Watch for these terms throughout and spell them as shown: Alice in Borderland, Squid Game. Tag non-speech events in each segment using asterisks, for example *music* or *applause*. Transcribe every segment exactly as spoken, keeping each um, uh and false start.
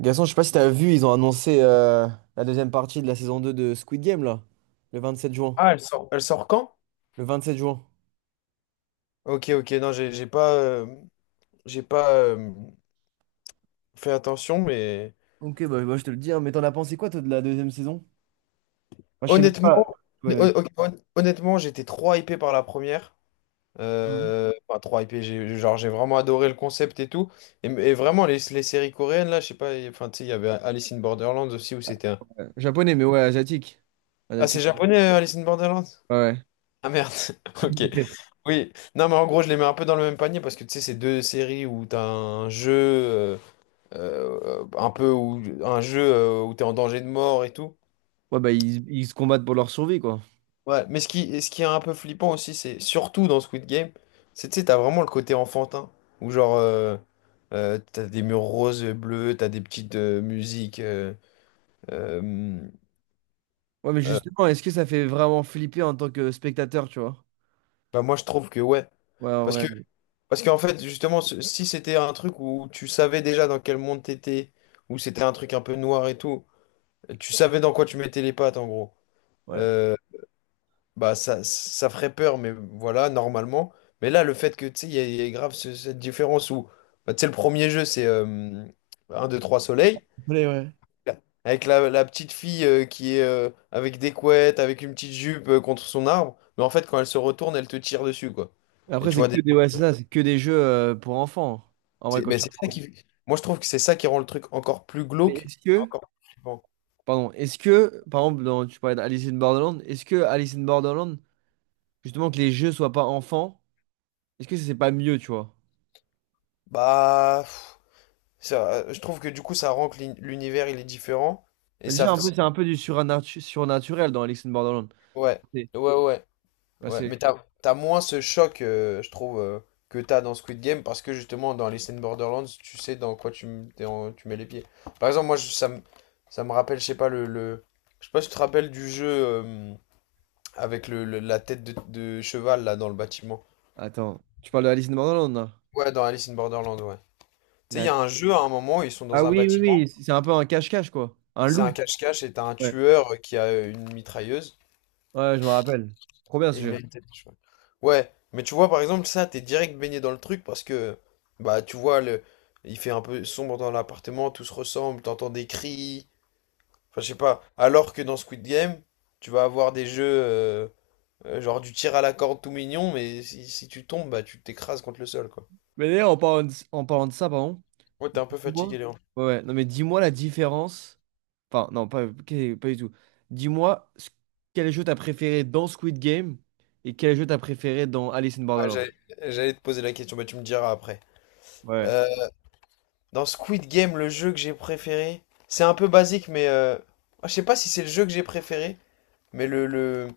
Gaston, je sais pas si t'as vu, ils ont annoncé euh, la deuxième partie de la saison deux de Squid Game, là. Le vingt-sept juin. Ah, elle sort, elle sort quand? Le vingt-sept juin. Ok, ok, non, j'ai j'ai pas, euh, j'ai pas euh, fait attention, mais Ok, bah, bah, je te le dis, hein, mais t'en as pensé quoi, toi, de la deuxième saison? Moi, je sais même honnêtement, pas. Ouais, hon- hon- hon- honnêtement, j'étais trop hypé par la première. Euh, enfin, trop hypé, j'ai, genre, j'ai vraiment adoré le concept et tout. Et, et vraiment, les, les séries coréennes, là, je sais pas, et- enfin, tu sais, il y avait Alice in Borderlands aussi où c'était un. euh, japonais, mais ouais, asiatique. Ah, c'est Asiatique. japonais, euh, Alice in Borderlands? Ouais. Ah merde, *laughs* ok. Ouais, Oui, non, mais en gros, je les mets un peu dans le même panier parce que tu sais, c'est deux séries où t'as un jeu. euh, euh, un peu où, un jeu euh, où t'es en danger de mort et tout. ouais, bah, ils, ils se combattent pour leur survie, quoi. Ouais. Mais ce qui, ce qui est un peu flippant aussi, c'est surtout dans Squid Game, c'est, tu sais, t'as vraiment le côté enfantin, où genre, euh, euh, t'as des murs roses et bleus, t'as des petites euh, musiques. euh, euh, Ouais, mais euh, justement, est-ce que ça fait vraiment flipper en tant que spectateur, tu vois? Bah moi, je trouve que ouais. Ouais, en Parce vrai. que, Parce qu'en fait, justement, ce- si c'était un truc où tu savais déjà dans quel monde t'étais, où c'était un truc un peu noir et tout, tu savais dans quoi tu mettais les pattes, en gros. Ouais. Euh, Bah, ça, ça ferait peur, mais voilà, normalement. Mais là, le fait que, tu sais, il y, a il y a grave ce- cette différence où, bah, tu sais, le premier jeu, c'est euh, un deux trois soleil. Ouais, ouais. Avec la, la petite fille euh, qui est euh, avec des couettes, avec une petite jupe euh, contre son arbre. Mais en fait, quand elle se retourne, elle te tire dessus, quoi. Et Après, tu c'est vois, des- que des, ouais, c'est ça, c'est que des jeux euh, pour enfants. En vrai, c'est quand mais tu... c'est ça qui... Moi, je trouve que c'est ça qui rend le truc encore plus Mais glauque. est-ce que... Encore plus flippant. Pardon, est-ce que, par exemple, dans, tu parlais d'Alice in Borderland, est-ce que Alice in Borderland, justement, que les jeux soient pas enfants, est-ce que c'est pas mieux, tu vois? Bah, pff, ça, euh, je trouve que du coup, ça rend que l'uni- l'univers, il est différent. Et Bah, ça... déjà, un peu, c'est un peu du suranatu- surnaturel dans Alice in Borderland. Ouais, C'est, ouais, ouais. bah, Ouais, c'est- mais t'as, t'as moins ce choc, euh, je trouve, euh, que t'as dans Squid Game, parce que justement, dans les scènes Borderlands, tu sais dans quoi tu, m- t'es en- tu mets les pieds. Par exemple, moi, je- ça me, ça me rappelle, je sais pas, le, le- Je sais pas si tu te rappelles du jeu euh, avec le, le- la tête de, de cheval, là, dans le bâtiment. attends, tu parles de Alice in Borderland, là? Ouais, dans Alice in Borderland, ouais. Tu sais, il y La- a un jeu, à un moment, ils sont Ah dans un oui, oui, oui, bâtiment, c'est un peu un cache-cache, quoi. Un c'est un loup. cache-cache, et t'as un Ouais, tueur qui a une mitrailleuse. ouais, je me rappelle. Trop bien ce Et il a jeu. une tête de cheval. Ouais, mais tu vois, par exemple, ça, t'es direct baigné dans le truc parce que, bah, tu vois, le... il fait un peu sombre dans l'appartement, tout se ressemble, t'entends des cris, enfin, je sais pas. Alors que dans Squid Game, tu vas avoir des jeux, euh, euh, genre du tir à la corde tout mignon, mais si, si tu tombes, bah, tu t'écrases contre le sol, quoi. Mais d'ailleurs, en parlant de, en parlant de ça, pardon. Ouais, t'es un peu fatigué, Dis-moi. Léon. Ouais, ouais. Non mais dis-moi la différence. Enfin, non, pas, que- pas du tout. Dis-moi ce- quel jeu t'as préféré dans Squid Game et quel jeu t'as préféré dans Alice in Ah, Borderland. j'allais j'allais te poser la question, mais tu me diras après. Ouais. Euh, Dans Squid Game, le jeu que j'ai préféré, c'est un peu basique, mais euh, ah, je sais pas si c'est le jeu que j'ai préféré, mais le, le,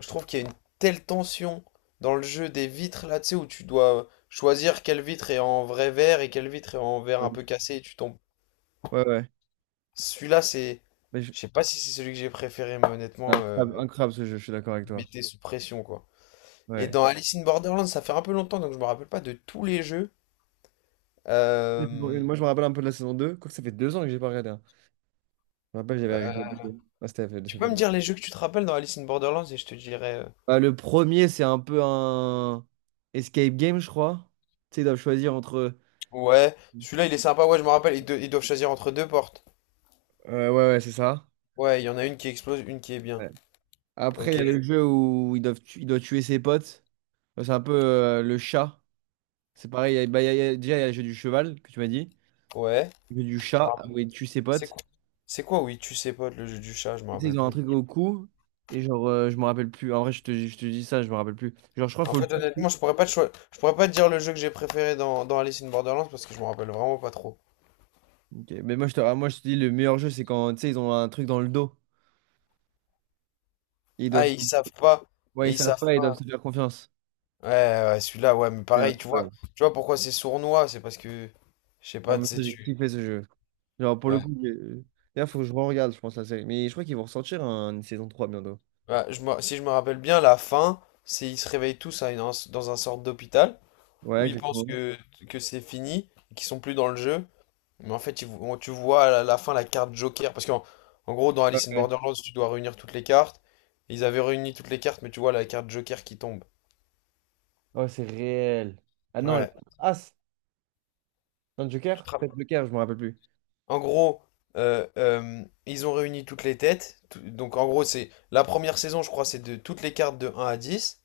je trouve qu'il y a une telle tension dans le jeu des vitres là, tu sais, où tu dois choisir quelle vitre est en vrai verre et quelle vitre est en verre Euh, un peu cassé et tu tombes. ouais, ouais. Celui-là, c'est. Mais je- Je sais pas si c'est celui que j'ai préféré, mais honnêtement, euh, incroyable, incroyable ce jeu, je suis d'accord avec toi. mettez sous pression, quoi. Et Ouais. dans Alice in Borderland, ça fait un peu longtemps, donc je me rappelle pas de tous les jeux. La saison Euh, une, moi, je me rappelle un peu de la saison deux, quoique ça fait deux ans que j'ai pas regardé, hein. Je me rappelle, euh, j'avais regardé. Ouais, c'était- Tu ça peux fait- me dire les jeux que tu te rappelles dans Alice in Borderlands et je te dirai. euh, bah, le premier, c'est un peu un escape game, je crois. Tu sais, ils doivent choisir entre. Ouais, celui-là il est sympa, ouais, je me rappelle, ils, do- ils doivent choisir entre deux portes. Euh, ouais, ouais, c'est ça. Ouais, il y en a une qui explose, une qui est bien. Après, il y Ok, a le jeu où il doit, il doit tuer ses potes. Enfin, c'est un peu euh, le chat. C'est pareil, il y a- bah, il y a- il y a- déjà, il y a le jeu du cheval que tu m'as dit. ouais. Le jeu du chat où il tue ses C'est potes. quoi? C'est quoi, oui, tu sais pas, le jeu du chat, je me Et tu sais, rappelle ils ont un plus. truc au cou. Et genre, euh, je me rappelle plus. En vrai, je te, je te dis ça, je me rappelle plus. Genre, je crois qu'il En faut le fait, toucher. honnêtement, je pourrais pas te choi- je pourrais pas te dire le jeu que j'ai préféré dans, dans Alice in Borderlands parce que je me rappelle vraiment pas trop. Ok. Mais moi je, te, ah, moi, je te dis, le meilleur jeu, c'est quand, tu sais, ils ont un truc dans le dos. Et ils Ah, doivent, et ils savent pas. ouais, Et ils ils savent savent pas, ils doivent pas. se faire confiance. Ouais, ouais, celui-là, ouais, mais C'est pareil, tu vois, incroyable. tu vois pourquoi c'est sournois, c'est parce que, je sais Ah, pas, tu mais ça, sais, j'ai tu... kiffé ce jeu. Genre, pour le Ouais. coup, j'ai- d'ailleurs, faut que je re-regarde, je pense, la série. Mais je crois qu'ils vont ressortir un- une saison trois bientôt. Ouais, je me- si je me rappelle bien, la fin, c'est ils se réveillent tous à une- dans un sorte d'hôpital, Ouais, où ils pensent exactement. que, que c'est fini, qu'ils sont plus dans le jeu. Mais en fait, tu vo- tu vois à la fin la carte Joker. Parce qu'en En gros, dans Ouais, Alice in ouais. Borderlands, tu dois réunir toutes les cartes. Ils avaient réuni toutes les cartes, mais tu vois la carte Joker qui tombe. Oh, c'est réel. Ah non, là. Ouais. As. Non, Tu te Joker? rappelles. Peut-être Joker, je me rappelle plus. En gros, euh, euh, ils ont réuni toutes les têtes. Tout- Donc en gros, c'est la première saison, je crois, c'est de toutes les cartes de un à dix.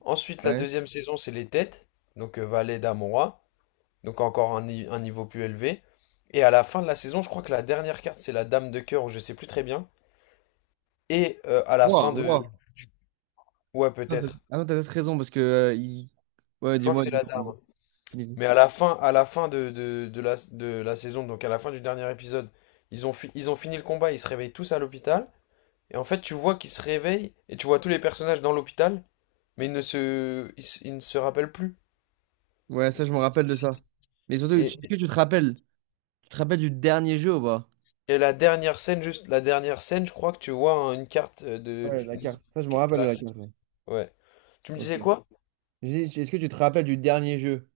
Ensuite, la Ouais. deuxième saison, c'est les têtes. Donc euh, valet, dame, roi. Donc encore un, ni- un niveau plus élevé. Et à la fin de la saison, je crois que la dernière carte, c'est la dame de cœur, ou je sais plus très bien. Et euh, à la Roi, fin roi. de... Ouais, Ah t'as peut-être. ah non, t'as peut-être raison parce que. euh, il- Ouais, Je crois que dis-moi, c'est la dis-moi. dame. Fini. Mais à la fin, à la fin de, de- de la, de la saison, donc à la fin du dernier épisode, ils ont, fi- ils ont fini le combat, ils se réveillent tous à l'hôpital. Et en fait, tu vois qu'ils se réveillent et tu vois tous les personnages dans l'hôpital, mais ils ne se, ils, se- ils ne se rappellent plus. Ouais, ça, je me rappelle de ça. Mais surtout, tu, que Et, tu te rappelles? Tu te rappelles du dernier jeu ou pas? et la dernière scène, juste la dernière scène, je crois que tu vois hein, une carte euh, de. Ouais, la carte. Ça, je me une- rappelle de la- la carte, ouais. Ouais. Tu me Ok. disais quoi? J'ai dit, est-ce que tu te rappelles du dernier jeu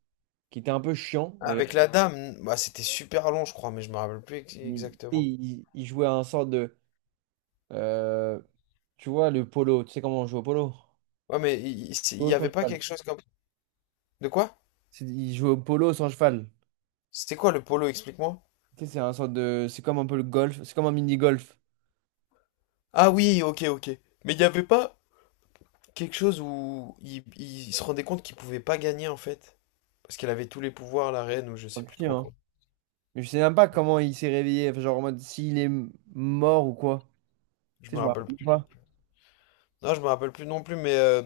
qui était un peu chiant Avec d'ailleurs? la dame, bah c'était super long, je crois, mais je me rappelle plus ex- Il, exactement. il- il jouait à un sort de. euh, Tu vois, le polo. Tu sais comment on joue au polo? Ouais, mais il il- il Polo y sans avait pas cheval. quelque chose comme. De quoi? C'est- Il joue au polo sans cheval. C'était quoi le polo, explique-moi? Tu sais, c'est un sorte de. C'est comme un peu le golf. C'est comme un mini-golf. Ah oui, ok, ok. Mais il n'y avait pas quelque chose où il, il se rendait compte qu'il pouvait pas gagner en fait? Parce qu'elle avait tous les pouvoirs, la reine, ou je Pas sais que plus si, trop quoi. hein. Mais je sais même pas comment il s'est réveillé. Enfin, genre en mode s'il est m- mort ou quoi. Je Tu me sais, je me rappelle rappelle plus. pas. Non, je me rappelle plus non plus, mais, euh,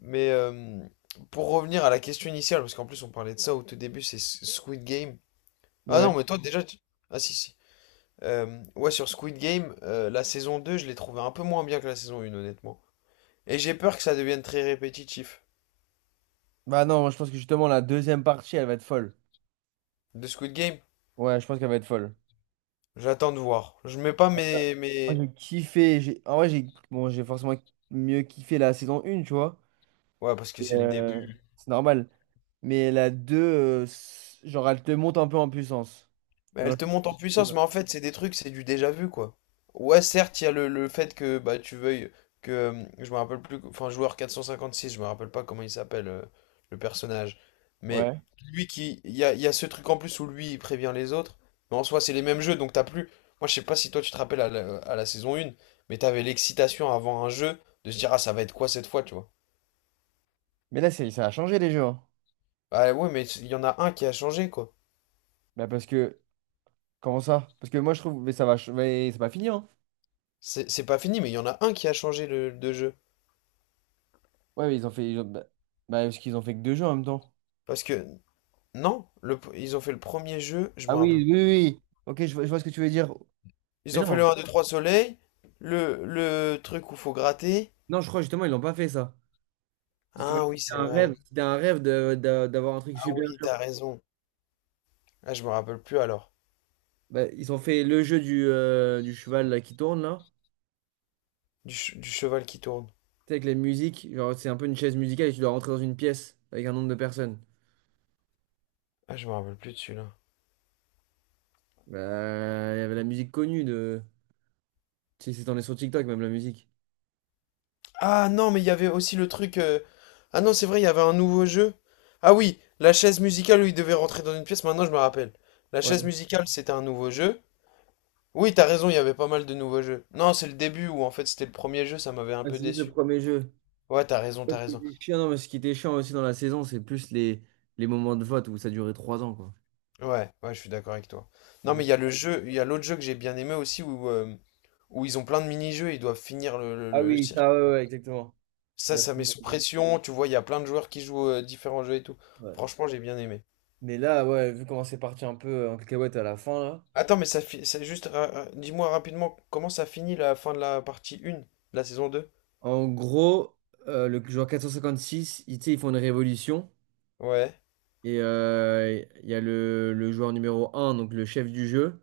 mais euh, pour revenir à la question initiale, parce qu'en plus on parlait de ça au tout début, c'est S- Squid Game. Ah Ouais. non, mais toi déjà. Tu- Ah si, si. Euh, ouais, sur Squid Game, euh, la saison deux je l'ai trouvée un peu moins bien que la saison un, honnêtement. Et j'ai peur que ça devienne très répétitif. Bah non, moi je pense que justement la deuxième partie, elle va être folle. De Squid Game, Ouais, je pense qu'elle va être folle. j'attends de voir. Je mets pas mes, Moi mes... j'ai kiffé. j'ai- En vrai, j'ai bon, j'ai forcément mieux kiffé la saison un, tu vois. Ouais, parce que Et, c'est le euh, début. c'est normal. Mais la deux euh, c- genre elle te monte un peu en puissance. Mais Genre, elle te monte en puissance, mais en fait, c'est des trucs, c'est du déjà vu, quoi. Ouais, certes, il y a le, le fait que bah tu veuilles que... euh, Je me rappelle plus... Enfin, joueur quatre cent cinquante-six, je me rappelle pas comment il s'appelle, euh, le personnage. Mais ouais. lui qui... Il y a, il y a ce truc en plus où lui, il prévient les autres. Mais en soi, c'est les mêmes jeux, donc t'as plus... Moi, je sais pas si toi, tu te rappelles à la, à la saison un, mais t'avais l'excitation avant un jeu de se dire, ah, ça va être quoi cette fois, tu vois. Mais là, c'est- ça a changé les jeux, hein. Ah ouais, mais il y en a un qui a changé, quoi. Bah, parce que comment ça? Parce que moi je trouve. Mais ça va. ch- Mais c'est pas fini, hein? C'est c'est pas fini, mais il y en a un qui a changé le, de jeu. Ouais, mais ils ont fait. ils ont- Bah, bah, parce qu'ils ont fait que deux jeux en même temps. Parce que, non, le, ils ont fait le premier jeu, je me Ah oui, rappelle plus. oui, oui. oui. Ok, je vois, je vois ce que tu veux dire. Mais Ils ont fait non. le un deux trois soleil, le, le truc où faut gratter. Non, je crois justement, ils l'ont pas fait ça. Parce que Ah c'était oui, c'est un vrai. rêve, c'était un rêve de, de- d'avoir un truc Ah super oui, dur. t'as raison. Ah, je me rappelle plus alors. Bah, ils ont fait le jeu du, euh, du cheval là, qui tourne là. Du, ch- du cheval qui tourne. Tu sais, avec les musiques. Genre, c'est un peu une chaise musicale et tu dois rentrer dans une pièce avec un nombre de personnes. Ah, je me rappelle plus de celui-là. Bah, il y avait la musique connue de. Tu sais, c'est en est sur TikTok même la musique. Ah non, mais il y avait aussi le truc. euh, Ah non, c'est vrai, il y avait un nouveau jeu. Ah oui, la chaise musicale où il devait rentrer dans une pièce, maintenant je me rappelle. La chaise Ouais. musicale, c'était un nouveau jeu. Oui, t'as raison, il y avait pas mal de nouveaux jeux. Non, c'est le début où en fait c'était le premier jeu, ça m'avait un Ah, peu c'est juste le déçu. premier jeu. Ouais, t'as raison, Ouais, t'as ce qui raison. était chiant, non, mais ce qui était chiant aussi dans la saison, c'est plus les, les moments de vote où ça durait trois ans, quoi. Ouais, ouais, je suis d'accord avec toi. C'est Non, mais il y a juste- le jeu, il y a l'autre jeu que j'ai bien aimé aussi où, euh, où ils ont plein de mini-jeux, ils doivent finir le, le, Ah le oui, circuit. ça, ouais, ouais, exactement. Il Ça, y a ça plus met sous pression, tu vois, il y a plein de joueurs qui jouent euh, différents jeux et tout. ouais. Franchement, j'ai bien aimé. Mais là, ouais, vu comment c'est parti un peu euh, en cacahuète à la fin, là. Attends, mais ça fi- c'est juste, ra- ra- dis-moi rapidement, comment ça finit la fin de la partie un, de la saison deux. En gros, euh, le joueur quatre cent cinquante-six, ils, tu sais, ils font une révolution. Ouais. Et euh, il y a le, le joueur numéro un, donc le chef du jeu,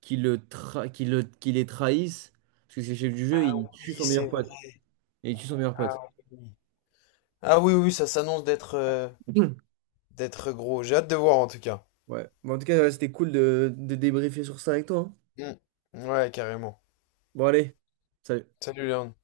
qui, le tra- qui, le, qui les trahisse. Parce que c'est le chef du jeu, Ah il oui, tue son meilleur c'est vrai. pote. Et il tue son meilleur Ah pote. oui. Ah oui, oui, ça s'annonce d'être euh, *clears throat* d'être gros. J'ai hâte de voir en tout cas. Ouais. Mais en tout cas, ouais, c'était cool de, de débriefer sur ça avec toi, hein. Mm. Ouais, carrément. Bon, allez. Salut. Salut Léon.